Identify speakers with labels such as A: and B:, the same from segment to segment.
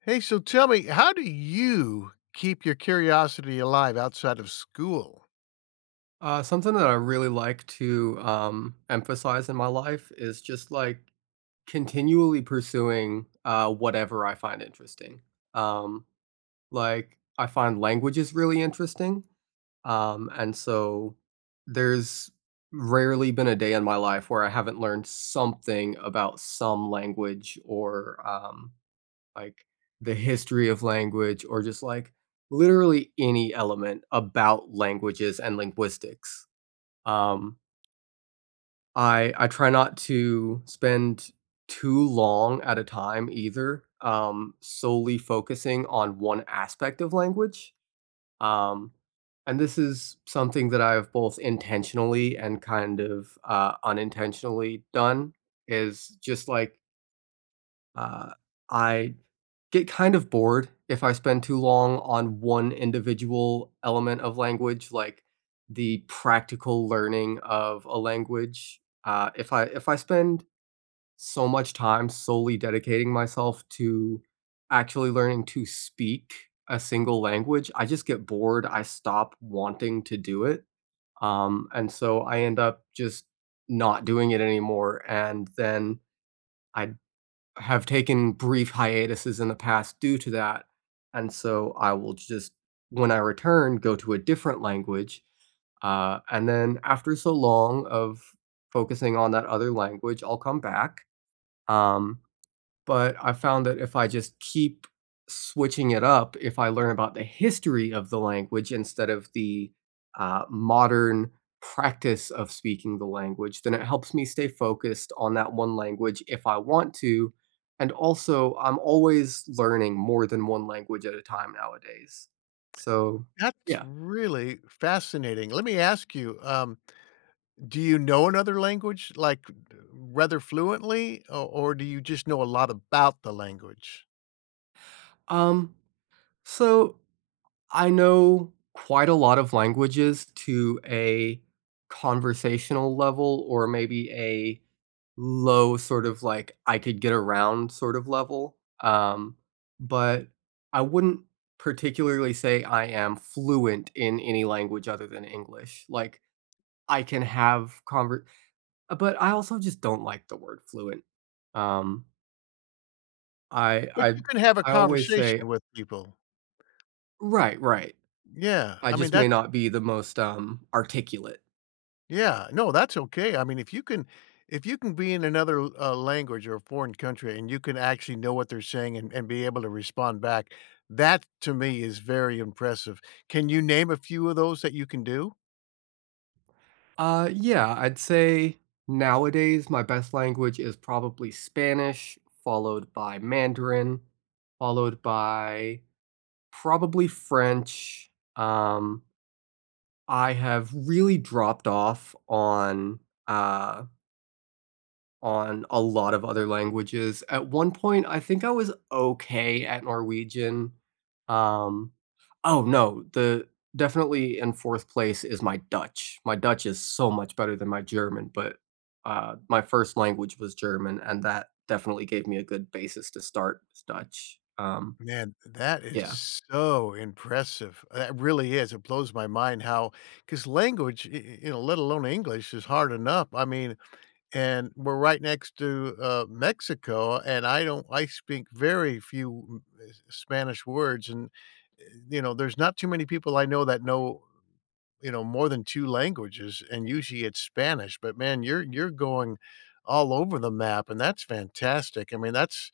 A: Hey, so tell me, how do you keep your curiosity alive outside of school?
B: Something that I really like to emphasize in my life is just like continually pursuing whatever I find interesting. Um, like I find languages really interesting, and so there's rarely been a day in my life where I haven't learned something about some language or like the history of language or just like literally any element about languages and linguistics um, I try not to spend too long at a time either, solely focusing on one aspect of language. Um, and this is something that I've both intentionally and kind of unintentionally done is just like uh, I get kind of bored if I spend too long on one individual element of language, like the practical learning of a language. If I spend so much time solely dedicating myself to actually learning to speak a single language, I just get bored. I stop wanting to do it, and so I end up just not doing it anymore. And then I have taken brief hiatuses in the past due to that, and so I will just when I return, go to a different language, and then after so long of focusing on that other language, I'll come back, um but I found that if I just keep switching it up, if I learn about the history of the language instead of the, modern practice of speaking the language, then it helps me stay focused on that one language if I want to, and also, I'm always learning more than one language at a time nowadays. So,
A: That's
B: yeah.
A: really fascinating. Let me ask you, do you know another language, like, rather fluently, or do you just know a lot about the language?
B: Um, so I know quite a lot of languages to a conversational level or maybe a low sort of like I could get around sort of level. Um, but I wouldn't particularly say I am fluent in any language other than English. Like I can have conver, but I also just don't like the word fluent. Um, I
A: But
B: I
A: you can have a
B: I always say
A: conversation with people.
B: right, right.
A: Yeah,
B: I
A: I mean
B: just may
A: that's.
B: not be the most articulate.
A: Yeah, no, that's okay. I mean, if you can, if you can be in another, language or a foreign country and you can actually know what they're saying and be able to respond back, that to me is very impressive. Can you name a few of those that you can do?
B: Yeah, I'd say nowadays my best language is probably Spanish, followed by Mandarin, followed by probably French. Um, I have really dropped off uh on a lot of other languages. At one point, I think I was okay at Norwegian. Um, oh no, the definitely in fourth place is my Dutch. My Dutch is so much better than my German, but my first language was German, and that definitely gave me a good basis to start with Dutch.
A: Man, that is
B: Yeah.
A: so impressive. That really is. It blows my mind how, because language, let alone English is hard enough. I mean, and we're right next to, Mexico, and I don't I speak very few m S Spanish words, and, eh, you know, there's not too many people I know that know, you know, more than 2 languages, and usually it's Spanish. But man, you're going all over the map, and that's fantastic. I mean,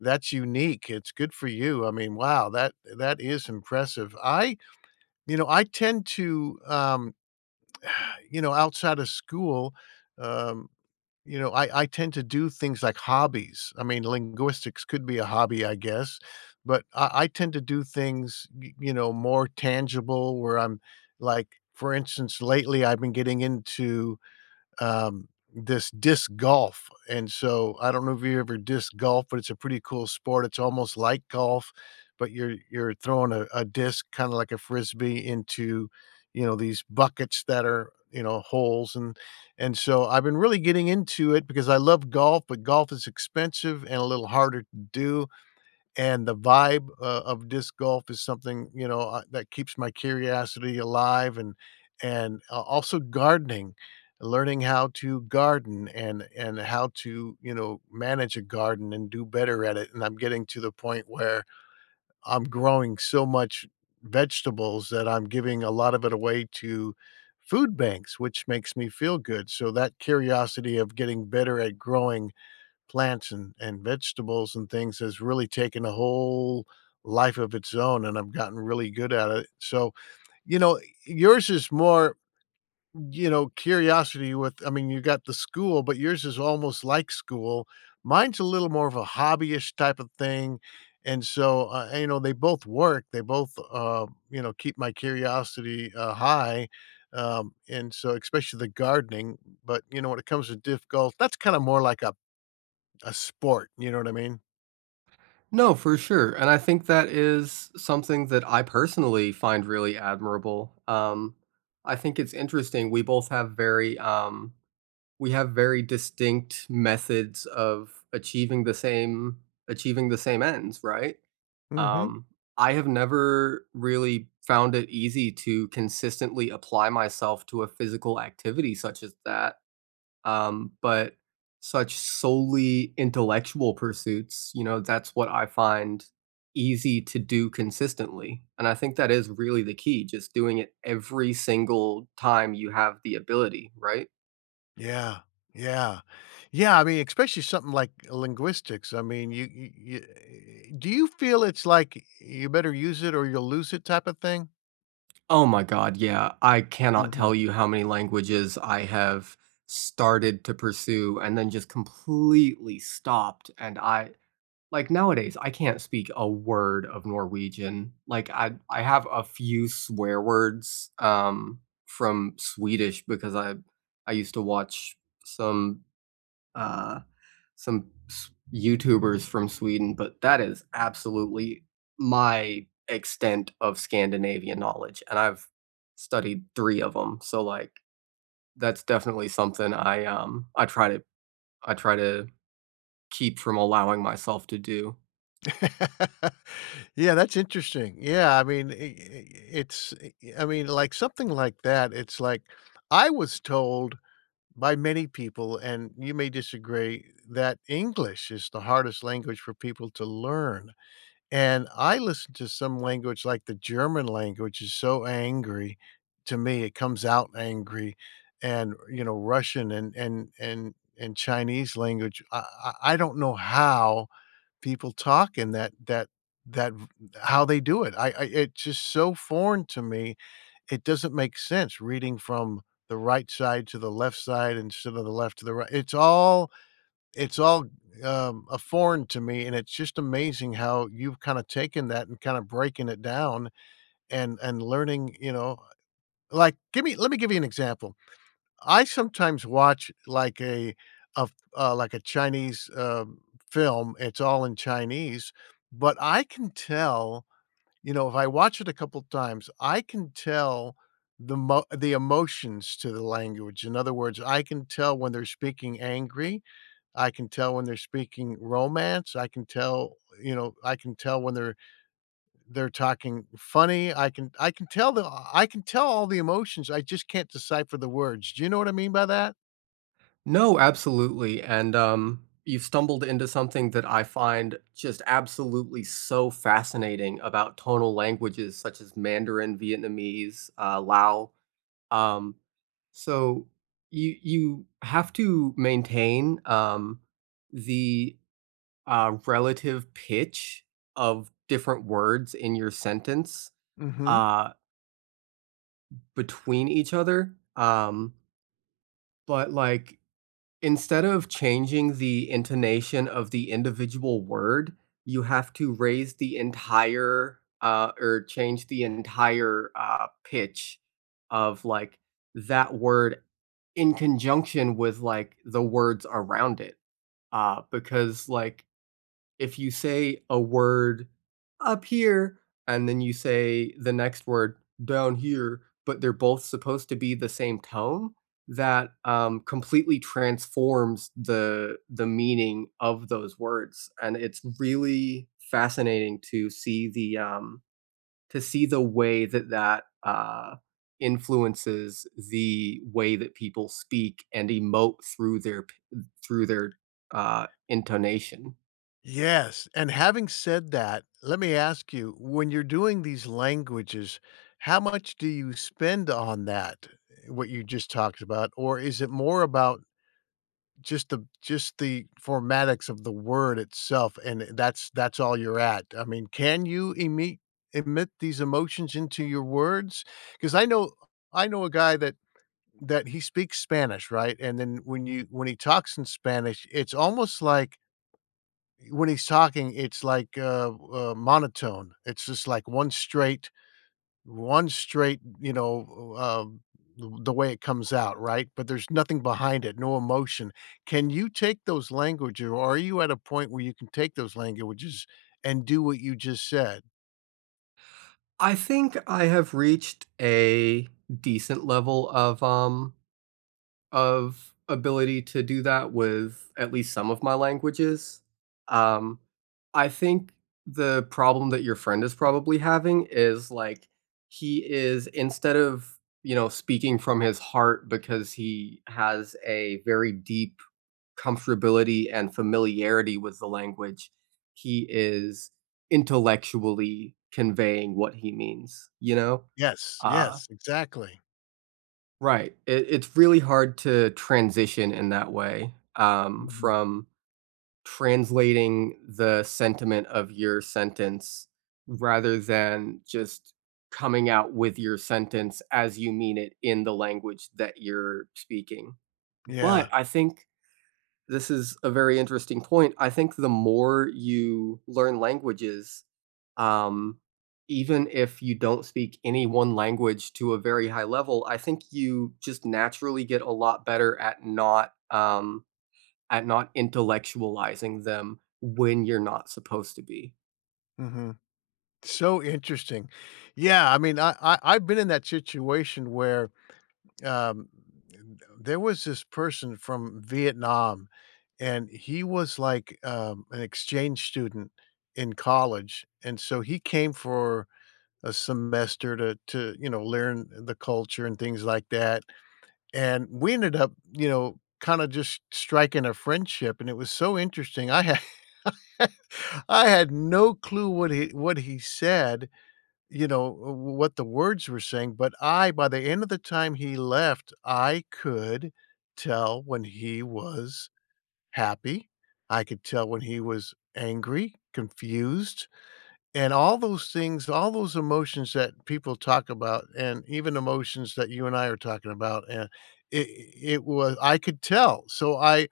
A: that's unique. It's good for you. I mean, wow, that is impressive. I, you know, I tend to, you know, outside of school, um you know, I tend to do things like hobbies. I mean, linguistics could be a hobby, I guess, but I tend to do things, y you know, more tangible where I'm like, for instance, lately, I've been getting into, um, this disc golf. And so I don't know if you ever disc golf, but it's a pretty cool sport. It's almost like golf, but you're throwing a disc kind of like a frisbee into, you know, these buckets that are, you know, holes. And so I've been really getting into it because I love golf, but golf is expensive and a little harder to do, and the vibe of disc golf is something, you know, that keeps my curiosity alive. And a also gardening, learning how to garden and how to, you know, manage a garden and do better at it. And I'm getting to the point where I'm growing so much vegetables that I'm giving a lot of it away to food banks, which makes me feel good. So that curiosity of getting better at growing plants and vegetables and things has really taken a whole life of its own, and I've gotten really good at it. So, you know, yours is more, you know, curiosity with, I mean, you got the school, but yours is almost like school. Mine's a little more of a hobbyish type of thing. And so, you know, they both work. They both, you know, keep my curiosity high. And so, especially the gardening. But, you know, when it comes to difficult, that's kind of more like a sport, you know what I mean?
B: No, for sure. And I think that is something that I personally find really admirable. I think it's interesting. We both have very we have very distinct methods of achieving the same ends, right?
A: Mhm.
B: Um, I have never really found it easy to consistently apply myself to a physical activity such as that. But such solely intellectual pursuits, you know, that's what I find easy to do consistently. And I think that is really the key, just doing it every single time you have the ability, right?
A: Yeah. Yeah. Yeah, I mean, especially something like linguistics. I mean, do you feel it's like you better use it or you'll lose it type of thing?
B: Oh my god, yeah. I cannot
A: Mhm.
B: tell you how many languages I have started to pursue and then just completely stopped, and I like, nowadays, I can't speak a word of Norwegian. Like, I have a few swear words, from Swedish because I used to watch some, uh YouTubers from Sweden, but that is absolutely my extent of Scandinavian knowledge, and I've studied 3 of them. So, like, that's definitely something I try to keep from allowing myself to do.
A: Yeah, that's interesting. Yeah, I mean, I it's I mean, like, something like that, it's like I was told by many people, and you may disagree, that English is the hardest language for people to learn. And I listen to some language, like the German language is so angry to me, it comes out angry. And, you know, Russian and Chinese language, I don't know how people talk in that v- how they do it. I it's just so foreign to me. It doesn't make sense reading from the right side to the left side instead of the left to the right. It's all, a foreign to me, and it's just amazing how you've kinda taken that and kinda breaking it down and learning, you know, like, give me let me give you an example. I sometimes watch, like, a like a Chinese, film, it's all in Chinese, but I can tell, you know, if I watch it a couple times, I can tell the emotions to the language. In other words, I can tell when they're speaking angry. I can tell when they're speaking romance. I can tell, you know, I can tell when they're talking funny. I can tell the, I can tell all the emotions. I just can't decipher the words. Do you know what I mean by that?
B: No, absolutely, and, you've stumbled into something that I find just absolutely so fascinating about tonal languages such as Mandarin, Vietnamese, Lao, um so you have to maintain the relative pitch of different words in your sentence
A: Mhm.
B: uh, between each other. But like Instead of changing the intonation of the individual word, you have to raise the entire, or change the entire, pitch of, like, that word in conjunction with, like, the words around it, because, like, if you say a word up here and then you say the next word down here, but they're both supposed to be the same tone, that completely transforms the meaning of those words. And it's really fascinating to see the way that influences the way that people speak and emote through their intonation.
A: Yes, and having said that, let me ask you, when you're doing these languages, how much do you spend on that, what you just talked about? Or is it more about just the formatics of the word itself, and that's all you're at. I mean, can you emit these emotions into your words? Because I know a guy that he speaks Spanish, right? And then when you when he talks in Spanish, it's almost like when he's talking, it's like, monotone. It's just like one straight, you know, the way it comes out, right? But there's nothing behind it, no emotion. Can you take those languages, or are you at a point where you can take those languages and do what you just said?
B: I think I have reached a decent level of ability to do that with at least some of my languages. Um, I think the problem that your friend is probably having is like he is instead of, you know, speaking from his heart because he has a very deep comfortability and familiarity with the language, he is intellectually conveying what he means, you know?
A: Yes,
B: Uh,
A: yes, exactly.
B: Right. It it's really hard to transition in that way,
A: Mhm.
B: from translating the sentiment of your sentence rather than just coming out with your sentence as you mean it in the language that you're speaking. But
A: Yeah.
B: I think this is a very interesting point. I think the more you learn languages, um, even if you don't speak any one language to a very high level, I think you just naturally get a lot better at not intellectualizing them when you're not supposed to be.
A: Mhm. So interesting. Yeah, I mean, I've been in that situation where, um, there was this person from Vietnam, and he was like, an exchange student in college, and so he came for a semester to you know, learn the culture and things like that. And we ended up, you know, kind of just striking a friendship, and it was so interesting. I had I had no clue what he said, you know, what the words were saying. But I by the end of the time he left, I could tell when he was happy. I could tell when he was angry, confused, and all those things, all those emotions that people talk about, and even emotions that you and I are talking about. And it it was, I could tell. So I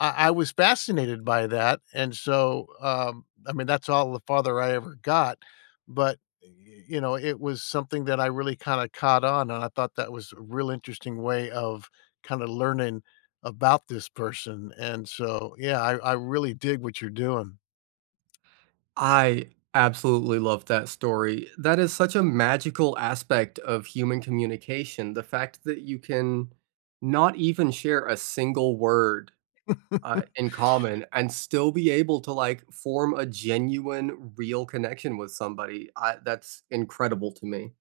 A: I I was fascinated by that, and so, I mean, that's all the farther I ever got. But, y you know, it was something that I really kinda caught on, and I thought that was a real interesting way of kinda learning about this person. And so, yeah, I really dig what you're doing.
B: I absolutely love that story. That is such a magical aspect of human communication. The fact that you can not even share a single word in common and still be able to, like, form a genuine, real connection with somebody. I that's incredible to me.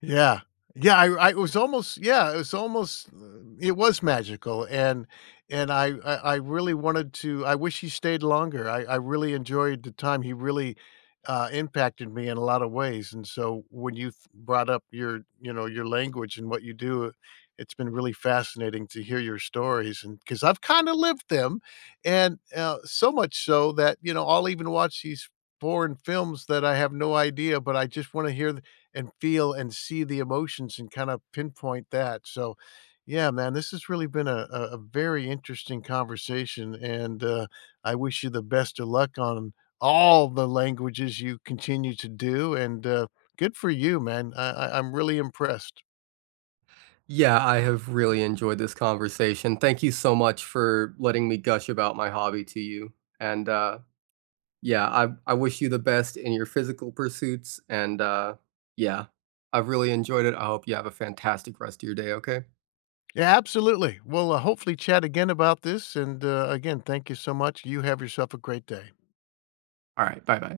A: Yeah. Yeah, I it was almost, yeah, it was almost, it was magical. And I really wanted to, I wish he stayed longer. I really enjoyed the time. He really, impacted me in a lot of ways. And so when you th brought up your, you know, your language and what you do, it's been really fascinating to hear your stories. And because I 'cause I've kinda lived them, and, so much so that, you know, I'll even watch these foreign films that I have no idea, but I just wanna hear and feel and see the emotions and kind of pinpoint that. So, yeah, man, this has really been a very interesting conversation. And I wish you the best of luck on all the languages you continue to do. And good for you, man. I'm really impressed.
B: Yeah, I have really enjoyed this conversation. Thank you so much for letting me gush about my hobby to you, and, yeah, I wish you the best in your physical pursuits, and, yeah, I've really enjoyed it. I hope you have a fantastic rest of your day, okay?
A: Yeah, absolutely. We'll, hopefully chat again about this. And again, thank you so much. You have yourself a great day.
B: Alright, bye-bye.